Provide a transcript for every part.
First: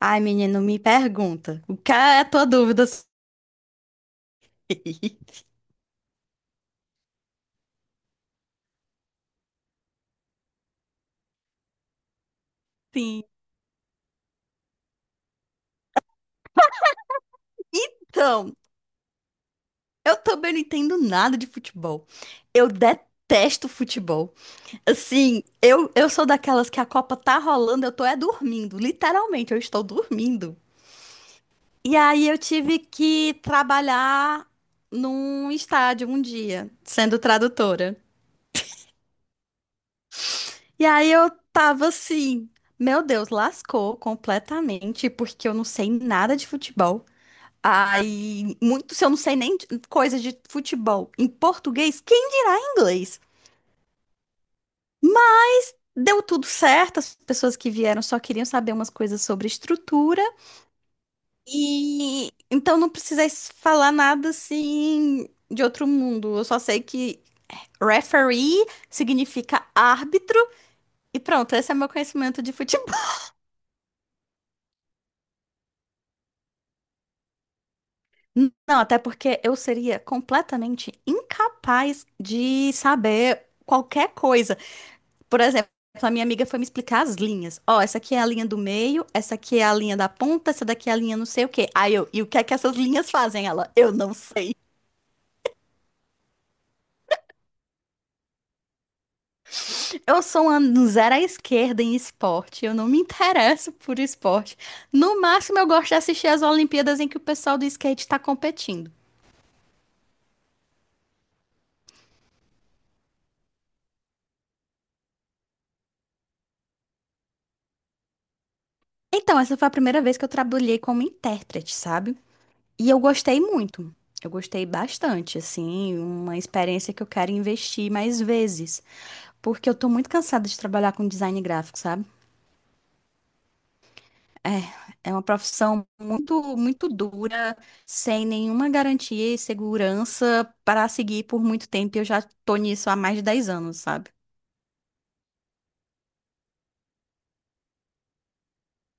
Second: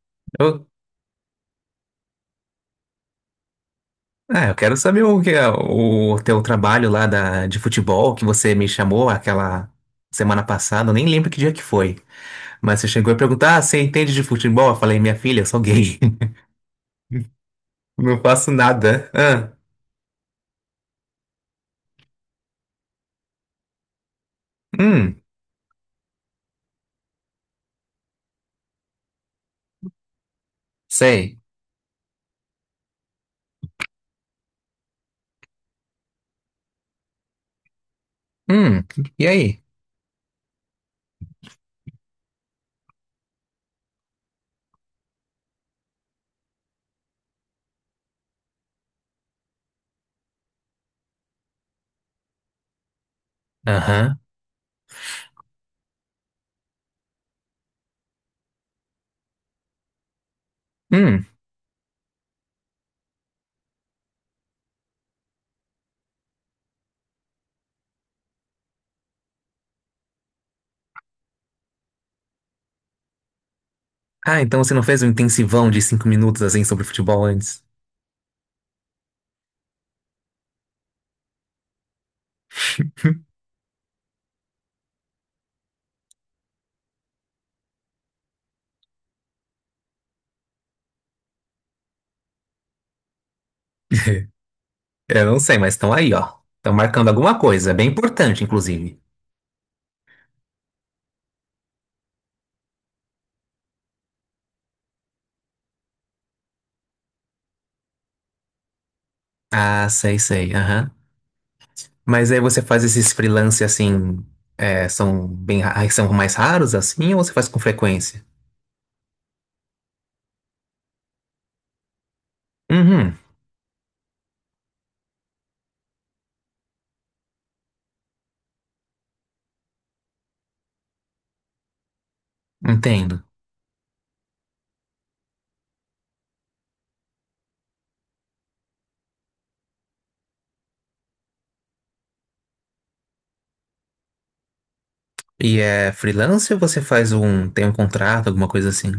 Ai, menino, Eu, me pergunta. O que é a tua dúvida? Eu quero saber o que é o teu trabalho lá de futebol que você me chamou aquela semana passada. Eu nem lembro que dia que foi. Mas você chegou e Sim. perguntou: ah, você entende de futebol? Eu falei, minha filha, eu sou gay. Não faço Então, nada. Eu também não entendo nada de futebol. Eu detesto futebol. hum, Assim, eu sou daquelas que a Copa tá rolando, eu tô é dormindo. Literalmente, eu estou dormindo. Sei. E aí eu tive que trabalhar num estádio um dia, sendo tradutora. Hum, e aí? E aí eu tava assim, meu Deus, lascou completamente, porque eu não sei nada de futebol. Aí, muito, se eu não sei nem coisa de futebol em português, quem dirá em inglês? Aham. Mas deu tudo certo, as pessoas que vieram só queriam saber umas coisas sobre estrutura, Hum. e então não precisei falar nada assim de outro mundo. Eu só sei que referee significa árbitro, e pronto, esse é meu conhecimento de futebol. Ah, então você não fez um intensivão de 5 minutos assim sobre futebol antes? Não, até porque eu seria completamente incapaz de saber qualquer coisa. Por exemplo, a minha amiga foi me explicar as linhas. Ó, essa aqui é a linha do meio, essa aqui é a linha da ponta, essa daqui é a linha não sei o quê. Aí eu, e o que é que essas linhas fazem? Ela, eu não sei. Eu não sei, mas estão aí, ó. Estão marcando alguma coisa, bem importante, inclusive. Eu sou uma zero à esquerda em esporte, eu não me interesso por esporte. No máximo, eu gosto de assistir as Olimpíadas em que o pessoal do skate tá competindo. Ah, sei, sei. Aham. Mas aí você faz esses freelance assim, é, são bem, são mais raros assim, ou você faz com frequência? Então, essa foi a primeira vez que eu trabalhei como intérprete, sabe? E eu Uhum, gostei muito. Eu gostei bastante, assim, uma experiência que eu quero investir mais vezes. Porque eu tô muito cansada de trabalhar com design gráfico, sabe? entendo. É, é uma profissão muito, muito dura, sem nenhuma garantia e segurança para seguir por muito tempo. Eu já tô nisso há mais de dez anos, sabe? E é freelance ou você faz um, tem um contrato, alguma coisa assim?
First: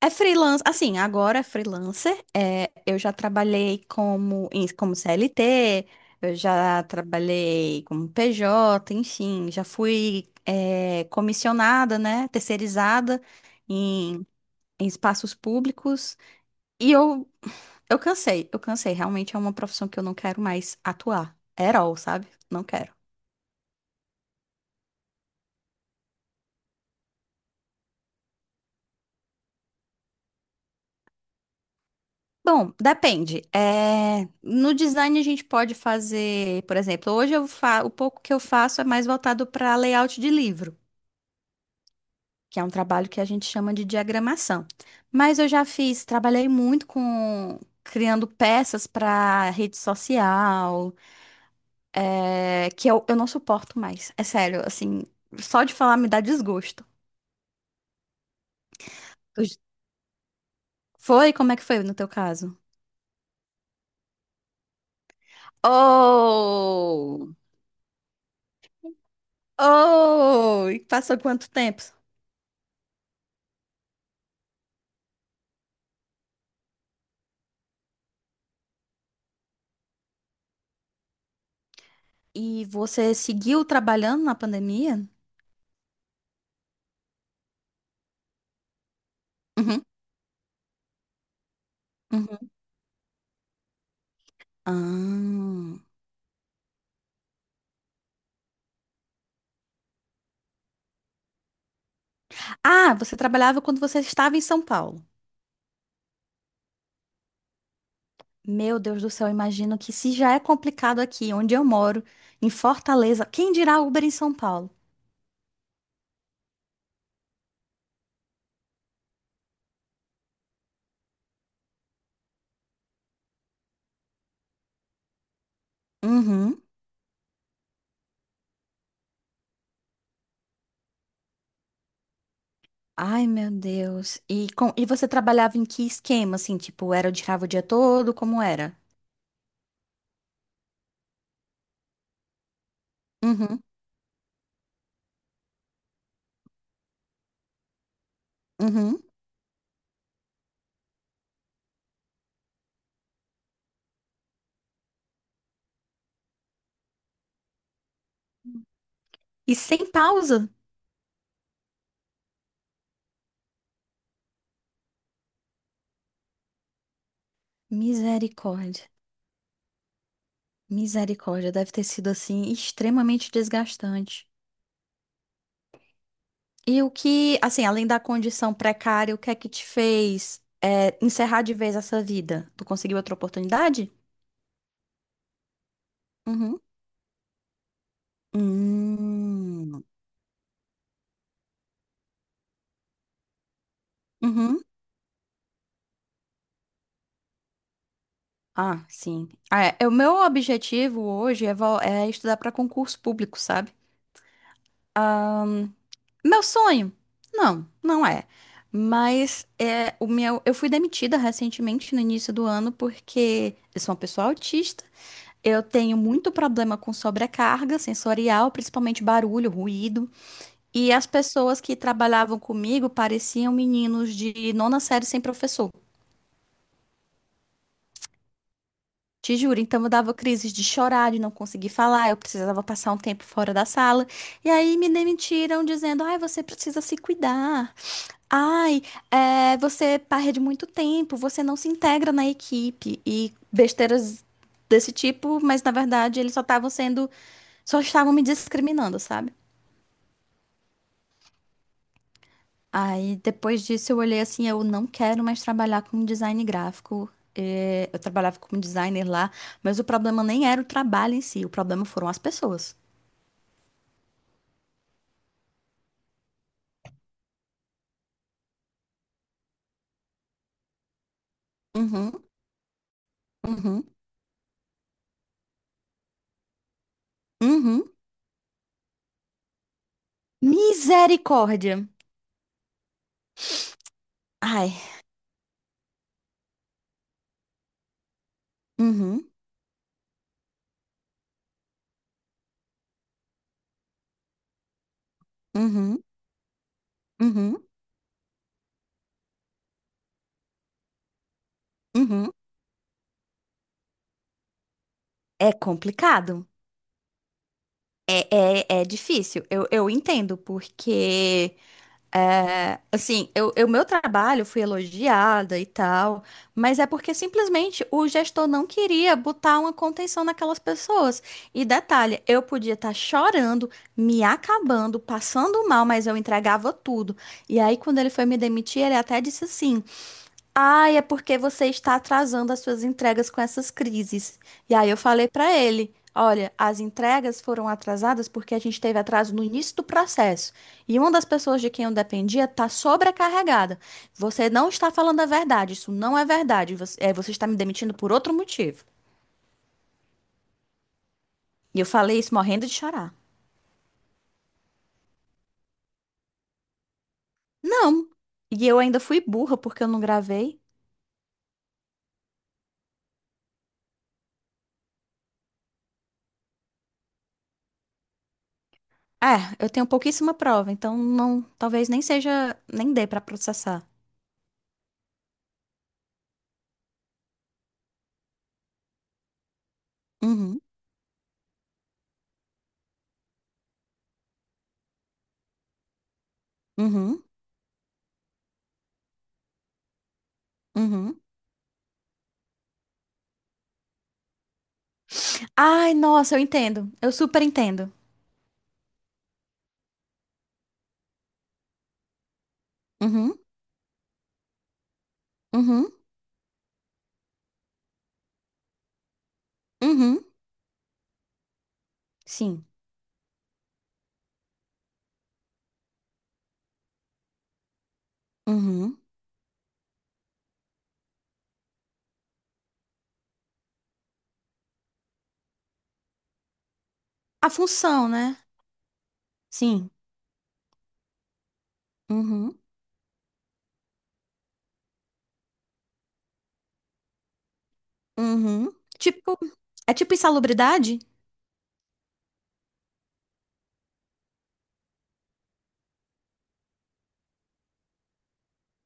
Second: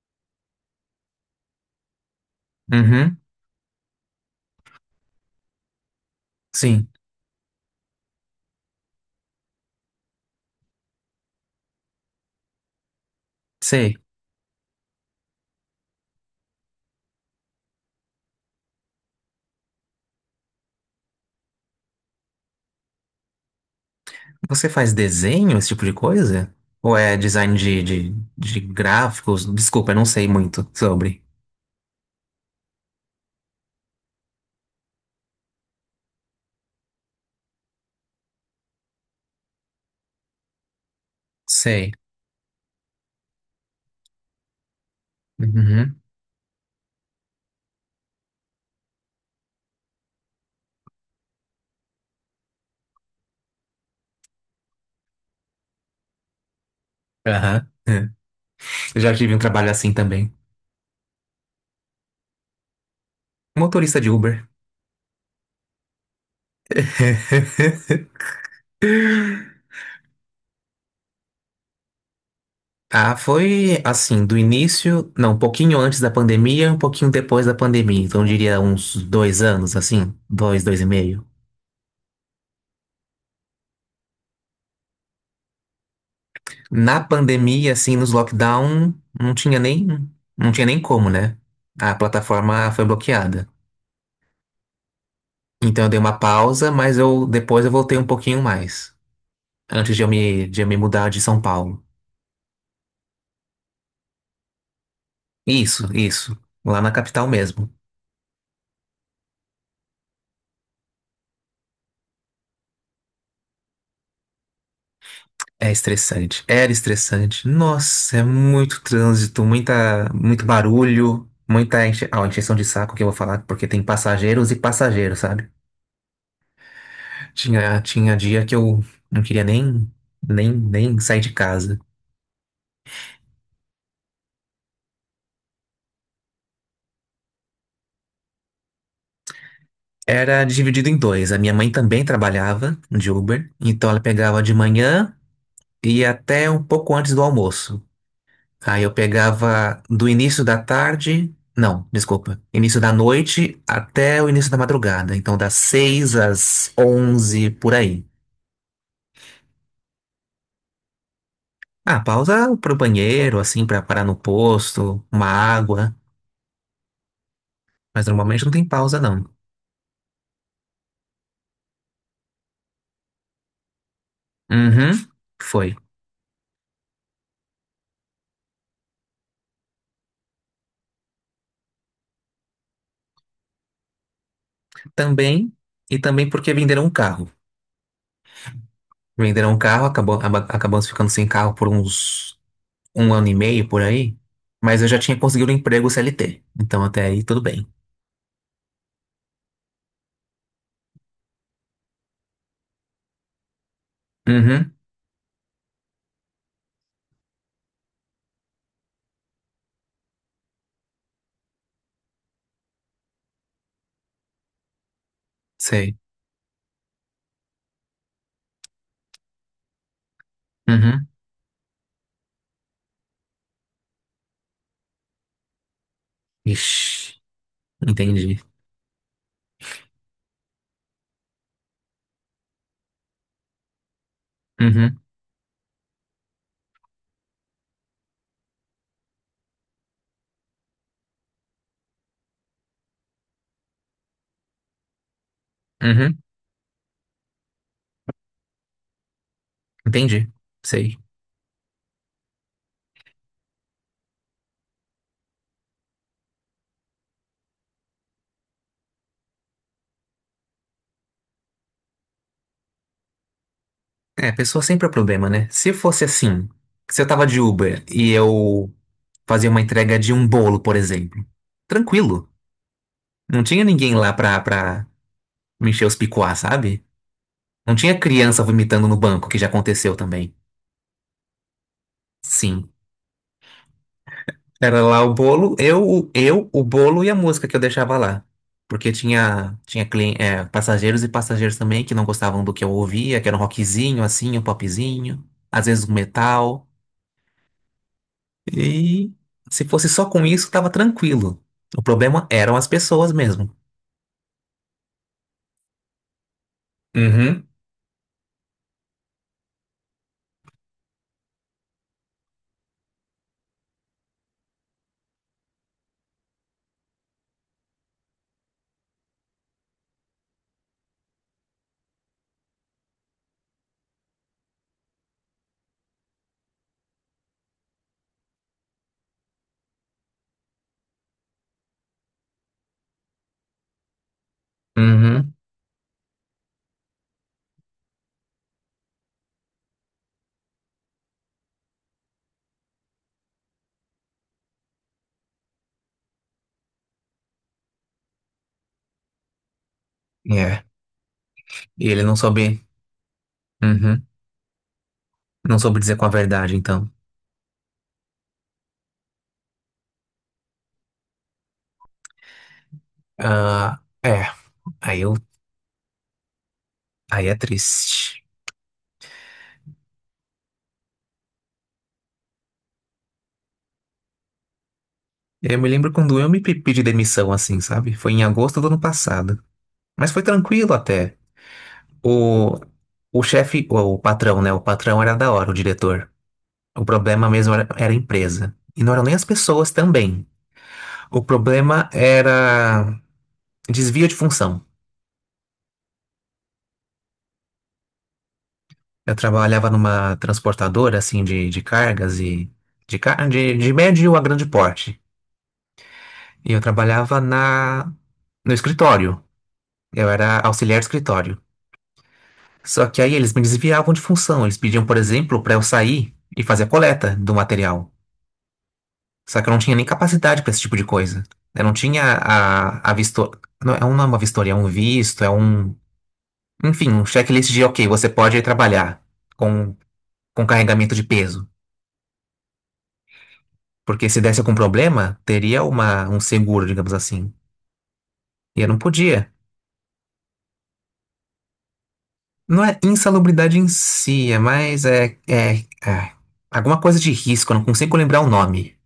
É freelance, assim, agora é freelancer. É, eu já Uhum, trabalhei como, como CLT, eu já sim, trabalhei como PJ, enfim, já fui, é, comissionada, né? Terceirizada sei. em, em espaços públicos. E eu Eu cansei, eu cansei. Realmente é uma profissão que eu não quero mais atuar. At all, sabe? Não quero. Você faz desenho, esse tipo de coisa? Ou é design de gráficos? Desculpa, eu não sei muito sobre. Bom, depende. É, no design a gente pode fazer, por exemplo, hoje eu o pouco que eu faço é mais voltado para layout de livro, Sei. que é um trabalho que a gente chama de diagramação. Mas eu já Uhum, fiz, trabalhei muito com criando peças para rede social, é, que eu não suporto mais. É sério, assim, só de falar me dá desgosto. aham, é. Eu já tive um Eu- trabalho assim também. Foi? Como é que foi no teu caso? Motorista de Uber. Oh! Oh! E passou quanto tempo? Ah, foi assim, do início, não, um pouquinho antes da pandemia, um pouquinho depois da pandemia. Então, eu diria uns 2 anos, assim, dois, dois e meio. E você seguiu trabalhando na pandemia? Na pandemia, assim, nos lockdown, não tinha Uhum, nem, não tinha nem como, né? A uhum. plataforma foi bloqueada. Então, Ah. eu dei uma pausa, mas eu depois eu voltei um pouquinho mais, antes de de eu me mudar de São Paulo. Ah, você trabalhava quando você estava em São Paulo. Isso, lá na capital mesmo. Meu Deus do céu, eu imagino que se já é complicado aqui, onde eu moro, em Fortaleza, quem dirá Uber em São Paulo? É estressante. Era estressante. Nossa, é muito trânsito, muita, muito barulho, muita enche... ah, encheção de saco que eu vou falar, porque tem passageiros e passageiros, sabe? Uhum. Tinha, tinha dia que eu não queria nem, nem sair de casa. Ai, meu Deus. E, e você trabalhava em que esquema, assim? Tipo, era o tirava o dia todo? Como era? Era dividido em dois. A minha mãe também trabalhava de Uber, Uhum, então ela pegava de manhã e ia até um pouco antes do almoço. Aí eu uhum. pegava do início da tarde, não, desculpa, início da noite até o início da madrugada. Então, das 6 às 11 por aí. E sem pausa? Ah, pausa pro banheiro, assim, pra parar no posto, uma água. Mas normalmente não tem Misericórdia. pausa, não. Misericórdia, deve ter sido assim extremamente desgastante. Uhum, foi. E o que, assim, além da condição precária, o que é que te fez é, encerrar de vez essa vida? Tu conseguiu outra oportunidade? Também, e também porque Uhum. venderam um carro. Venderam um Hum. carro, acabou, acabamos ficando sem carro por uns 1 ano e meio, por aí. Uhum. Mas eu já tinha conseguido um emprego CLT. Então, até aí, tudo bem. Ah, sim. Ah, é, é o meu objetivo hoje é, é estudar para concurso público, sabe? Uhum, Meu sonho? Não, não é. Mas é o meu, eu fui demitida recentemente no início do ano porque eu sou uma pessoa autista. Eu sei. tenho muito problema com sobrecarga sensorial, principalmente barulho, ruído. E Uhum. as pessoas que trabalhavam comigo pareciam meninos de nona série sem professor. Ixi, entendi. Te juro, então eu dava crises de chorar, de não conseguir falar, eu precisava passar um tempo fora da sala. E aí me Uhum, demitiram dizendo: ai, você precisa se cuidar. Ai, é, você perde muito tempo, você não se integra na equipe. E besteiras desse tipo, mas na uhum, verdade eles só estavam me discriminando, sabe? entendi. Sei. Aí depois disso eu olhei assim, eu não quero mais trabalhar com design gráfico. É, eu trabalhava como designer lá, mas o problema nem era o trabalho em si, o problema foram as pessoas. É, pessoa sempre é problema, né? Se fosse assim, se eu tava de Uber e eu fazia uma entrega de um bolo, por exemplo, Uhum, tranquilo. Não tinha uhum, ninguém lá pra me encher os picuá, sabe? Não uhum. tinha criança vomitando no banco, que já aconteceu também. Misericórdia. Sim. Ai, Era lá o bolo, o bolo e a música que eu deixava lá. Porque uhum, tinha, passageiros e passageiros também que não gostavam do que eu ouvia, que era um rockzinho, assim, um popzinho, às vezes um uhum, metal. uhum, E se fosse só com isso, tava tranquilo. O problema uhum. eram as pessoas mesmo. É complicado. Uhum, É, é difícil. Eu entendo, porque é, assim, meu trabalho fui elogiada e tal, mas é porque simplesmente o gestor não queria botar uma contenção naquelas pessoas. E detalhe, eu podia estar chorando, me acabando, passando mal, mas eu entregava tudo. E aí, quando ele foi me demitir, ele até disse assim. Ai, é porque você está atrasando as suas entregas com essas crises. E aí eu falei uhum, para ele, olha, as entregas foram atrasadas porque a gente teve atraso no início do processo. E uma das pessoas de quem eu dependia está sobrecarregada. Você não está falando a verdade, isso não é verdade. Você, é, você está me demitindo por outro motivo. é. E eu E ele não falei isso soube, morrendo de chorar. uhum, não soube dizer com a verdade, então. Não. E eu ainda fui burra porque eu não gravei. Ah, é, aí eu, aí é triste. É, eu tenho pouquíssima prova, então não, talvez nem seja, nem dê para processar. É, eu me lembro quando eu pedi demissão, assim, sabe? Foi em agosto do ano passado. Mas foi Uhum. tranquilo até. O, o chefe, o patrão, né? O patrão era da hora, o diretor. O Uhum. problema mesmo era, era a empresa. E não eram nem as pessoas também. Uhum. O problema era desvio de função. Ai, nossa, eu entendo. Eu super entendo. Eu trabalhava numa transportadora, assim, de cargas e... Uhum, de médio a grande porte. uhum, E eu trabalhava no escritório. Eu uhum. era auxiliar de escritório. Sim. Só que aí eles me desviavam de função. Eles pediam, por exemplo, para eu sair e fazer a coleta do material. Uhum. Só que eu não tinha nem capacidade para esse tipo de coisa. Eu não tinha a visto... Não, não é uma vistoria, é um visto, é um... Enfim, um A checklist de, ok, função, você né? pode ir trabalhar com, Sim. com carregamento de peso. Uhum, Porque se desse algum problema, teria uma, um seguro, digamos assim. E eu uhum. não podia. Tipo, é tipo insalubridade? Não é insalubridade em si, é mais... é alguma coisa de risco, eu não consigo lembrar o nome.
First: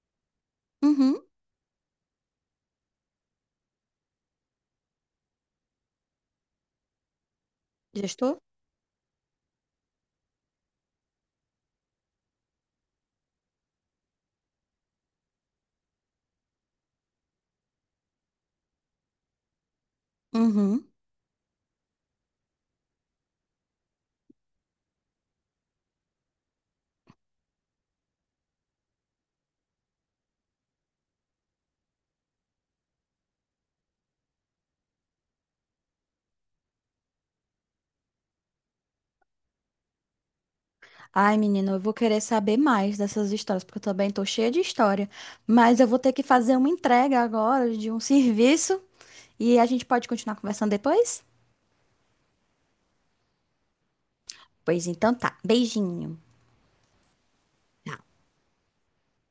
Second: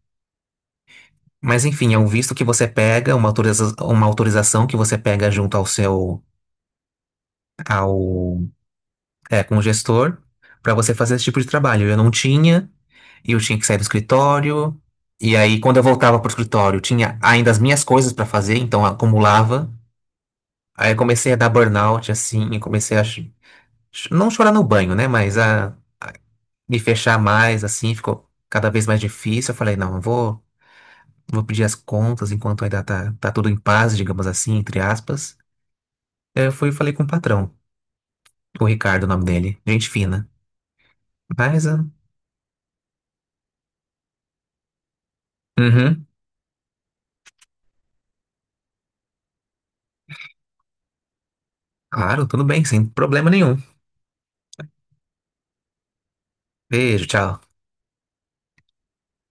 Uhum. Mas enfim, é um visto que você pega, uma uma autorização que você pega junto ao seu, Gestor? ao, é, com o gestor, para você fazer esse tipo de trabalho. Eu não tinha, e eu tinha que sair do escritório, e aí quando eu voltava pro escritório, tinha ainda as minhas coisas para fazer, então acumulava. Uhum. Aí eu comecei a dar burnout, assim, e comecei não chorar no banho, né, mas a me fechar mais, assim, ficou cada vez mais difícil. Eu falei, não, eu vou vou pedir as contas enquanto ainda tá tudo em paz, digamos assim, entre aspas. Eu fui e falei com o patrão, o Ricardo, o nome dele. Gente fina. Ai, Mas, menina, eu ah, vou querer saber mais dessas histórias, porque eu também tô cheia de história. Mas eu vou uhum, ter que fazer uma entrega agora de um serviço e a gente pode continuar conversando depois? claro, tudo bem, sem problema nenhum. Pois então tá. Beijinho. Beijo, tchau.